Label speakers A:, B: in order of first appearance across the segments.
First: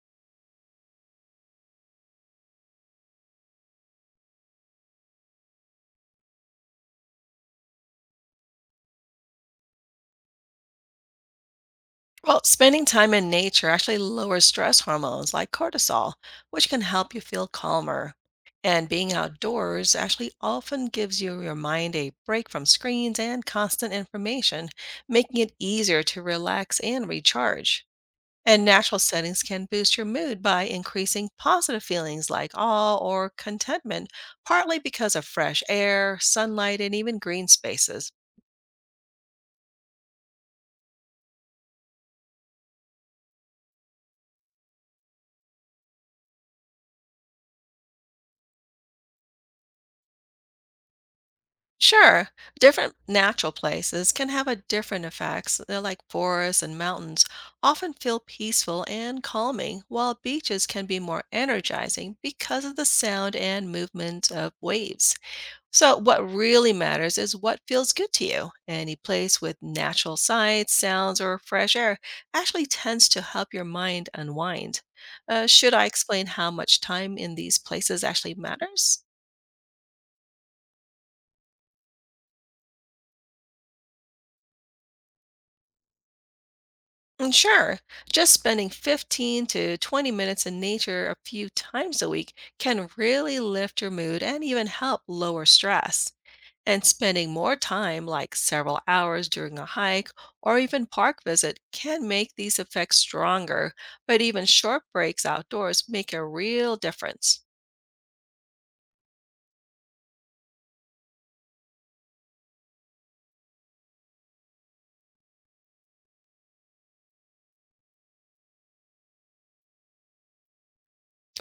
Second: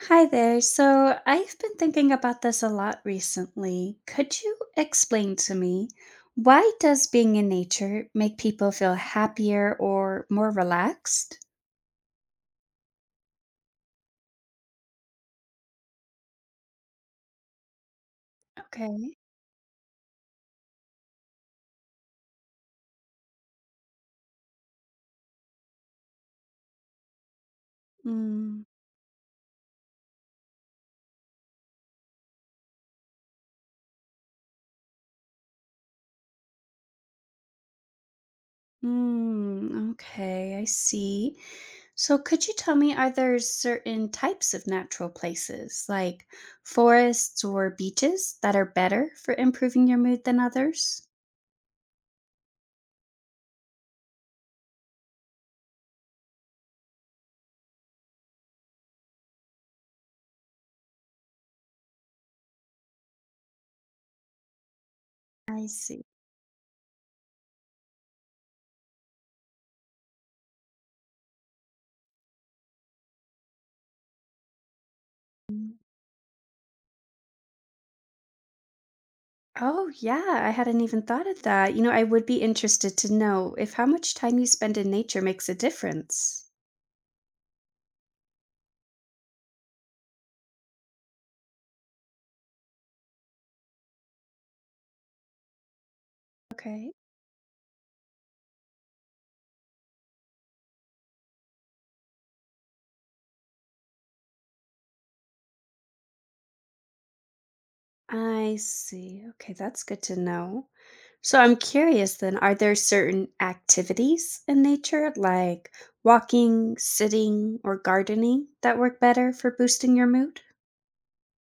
A: Hi there. So I've been thinking about this a lot recently. Could you explain to me why does being in nature make people feel happier or more relaxed?
B: Well, spending time in nature actually lowers stress hormones like cortisol, which can help you feel calmer. And being
A: Okay.
B: outdoors actually often gives you your mind a break from screens and constant information, making it easier to relax and recharge.
A: Mm,
B: And natural settings can boost your mood by increasing positive feelings like awe or contentment, partly because of fresh air, sunlight, and even green spaces.
A: mm, okay, I see. So could you tell me, are there certain types of natural places like forests or beaches that are better for improving your mood than others?
B: Sure. Different natural places can have a different effects. They're like forests and mountains often feel peaceful and calming, while beaches can be more energizing because of the sound and movement of waves.
A: I
B: So
A: see.
B: what really matters is what feels good to you. Any place with natural sights, sounds, or fresh air actually tends to help your mind unwind. Should I explain how much time in these places actually matters?
A: Oh, yeah, I hadn't even thought of that. I would be interested to know if how much time you spend in nature makes a difference.
B: Sure. Just spending 15 to 20 minutes in nature a few times a week can really lift your mood and even help lower stress. And
A: Okay.
B: spending more time, like several hours during a hike or even park visit, can make these effects stronger. But even short breaks outdoors make a real difference.
A: I see. Okay, that's good to know. So I'm curious then, are there certain activities in nature like walking, sitting, or gardening that work better for boosting your mood?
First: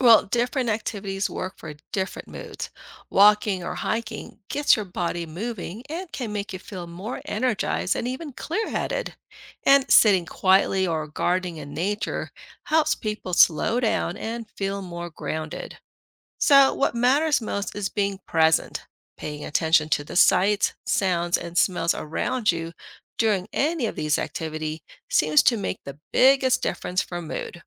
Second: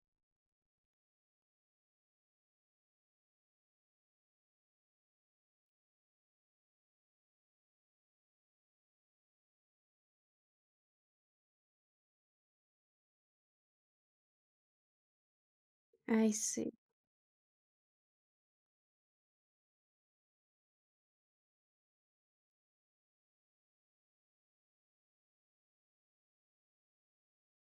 B: Well, different activities work for different moods. Walking or hiking gets your body moving and can make you feel more energized and even clear headed. And sitting quietly or gardening in nature helps people slow down and feel more grounded.
A: I
B: So,
A: see.
B: what matters most is being present, paying attention to the sights, sounds, and smells around you during any of these activity seems to make the biggest difference for mood.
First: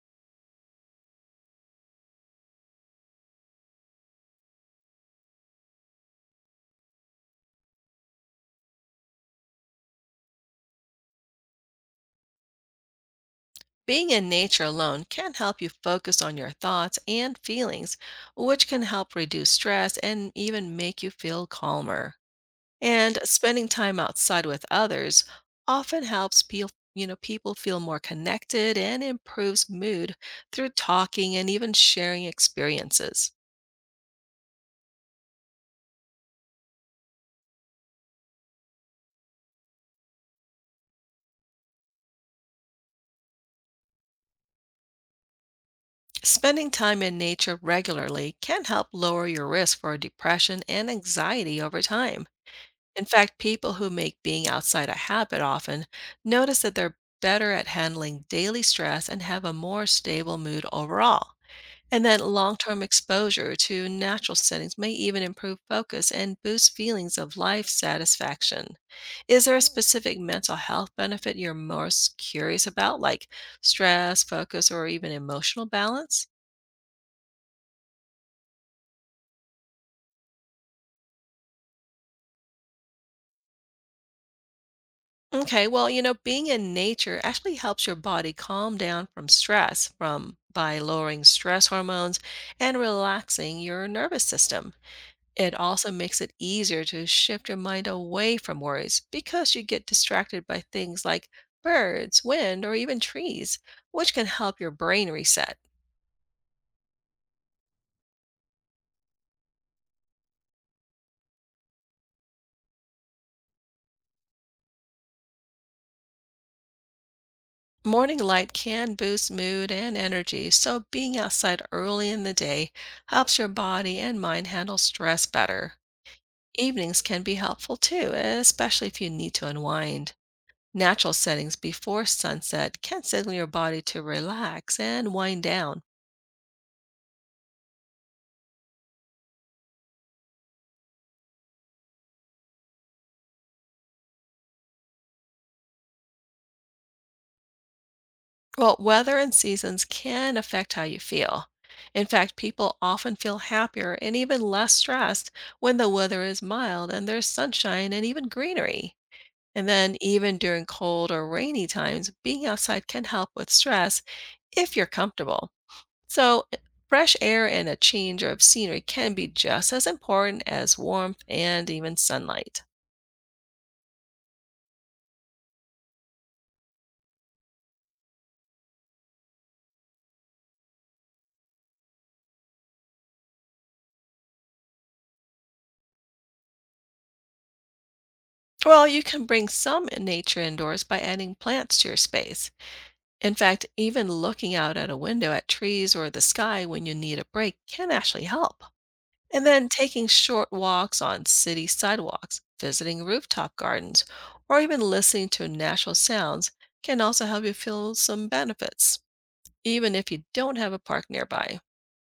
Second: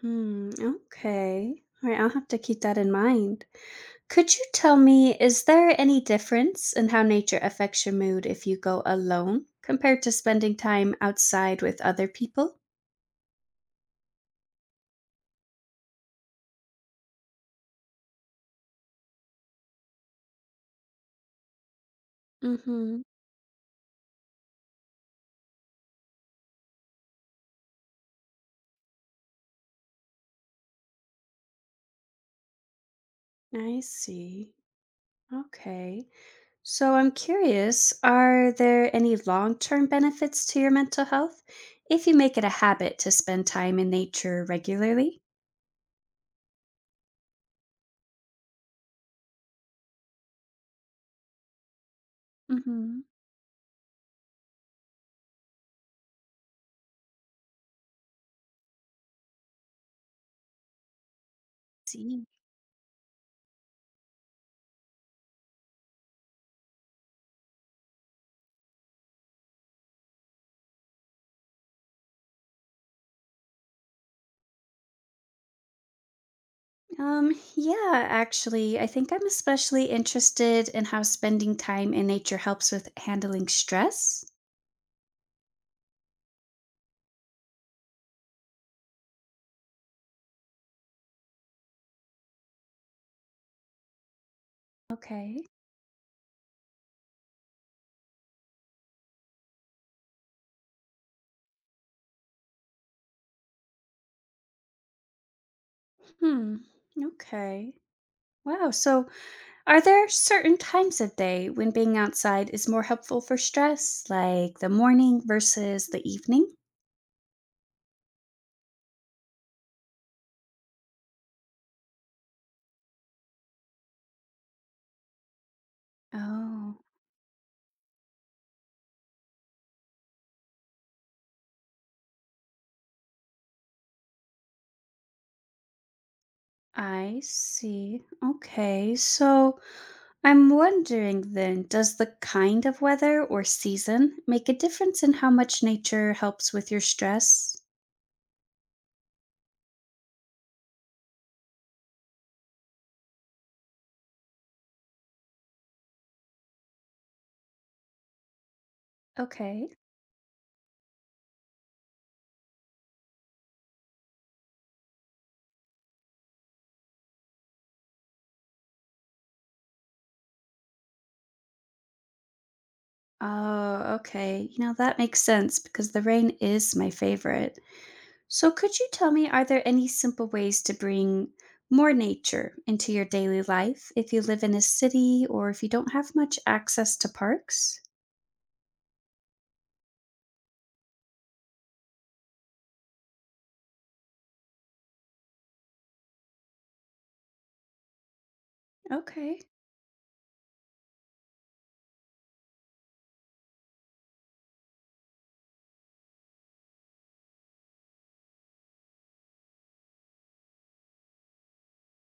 A: Hmm, okay. All right, I'll have to keep that in mind. Could you tell me, is there any difference in how nature affects your mood if you go alone compared to spending time outside with other people?
B: Being in nature alone can help you focus on your thoughts and feelings, which can help reduce stress and even make you feel calmer.
A: Mm-hmm.
B: And spending time outside with others often helps people feel more connected and improves mood through talking and even sharing experiences.
A: I see. Okay. So I'm curious, are there any long-term benefits to your mental health if you make it a habit to spend time in nature regularly?
B: Spending time in nature regularly can help lower your risk for depression and anxiety over time.
A: Mm-hmm.
B: In fact, people who make being outside a habit often notice that they're better at handling daily stress and have a more stable mood overall. And that
A: See.
B: long term exposure to natural settings may even improve focus and boost feelings of life satisfaction. Is there a specific mental health benefit you're most curious about, like stress, focus, or even emotional balance?
A: Yeah, actually, I think I'm especially interested in how spending time in nature helps with handling stress.
B: Okay, well, being in nature actually helps your body calm down from stress from by lowering stress hormones and relaxing your nervous system.
A: Okay.
B: It also makes it easier to shift your mind away from worries because you get distracted by things like birds, wind, or even trees, which can help your brain reset.
A: Hmm. Okay. Wow. So, are there certain times of day when being outside is more helpful for stress, like the morning versus the evening?
B: Morning light can boost mood and energy, so being outside early in the day helps your body and mind handle stress better.
A: Oh,
B: Evenings can be helpful too, especially if you need to unwind. Natural settings before sunset can signal your body to relax and wind down.
A: I see. Okay. So, I'm wondering then, does the kind of weather or season make a difference in how much nature helps with your stress?
B: Well, weather and seasons can affect how you feel. In fact, people often feel happier and even less stressed when the weather is mild and there's sunshine and even greenery. And
A: Okay.
B: then, even during cold or rainy times, being outside can help with stress if you're comfortable. So, fresh air and a change of scenery can be just as important as warmth and even sunlight.
A: Oh, okay. That makes sense because the rain is my favorite. So, could you tell me, are there any simple ways to bring more nature into your daily life if you live in a city or if you don't have much access to parks?
B: Well, you can bring some nature indoors by adding plants to your space. In fact, even looking out at a window at trees or the sky when you need a break can actually help.
A: Okay.
B: And then taking short walks on city sidewalks, visiting rooftop gardens, or even listening to natural sounds can also help you feel some benefits, even if you don't have a park nearby.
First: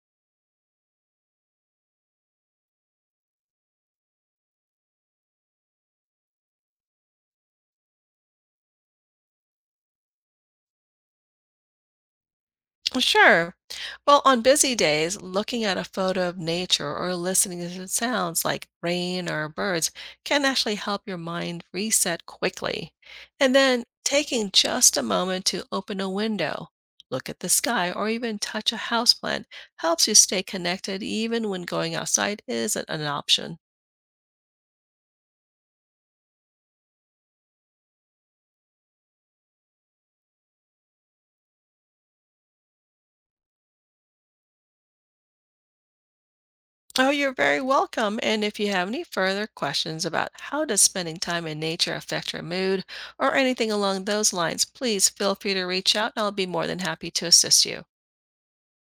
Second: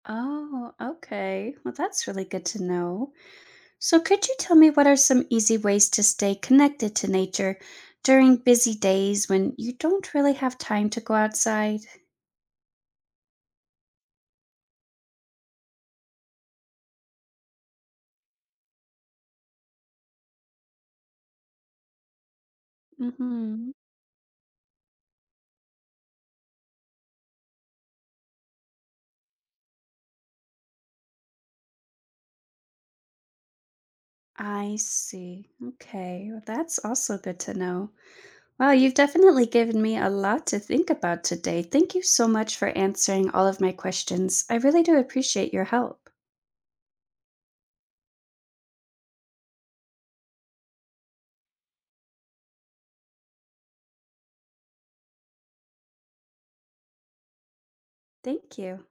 A: Oh, okay. Well, that's really good to know. So, could you tell me what are some easy ways to stay connected to nature during busy days when you don't really have time to go outside?
B: Well, Sure. Well, on busy days, looking at a photo of nature or listening to sounds like rain or birds can actually help your mind reset quickly. And
A: Mm-hmm.
B: then taking just a moment to open a window, look at the sky, or even touch a houseplant helps you stay connected even when going outside isn't an option.
A: I see. Okay. Well, that's also good to know. Wow, you've definitely given me a lot to think about today. Thank you so much for answering all of my questions. I really do appreciate your help.
B: Oh, you're very welcome. And if you have any further questions about how does spending time in nature affect your mood or anything along those lines, please feel free to reach out and I'll be more than happy to assist you.
A: Thank you.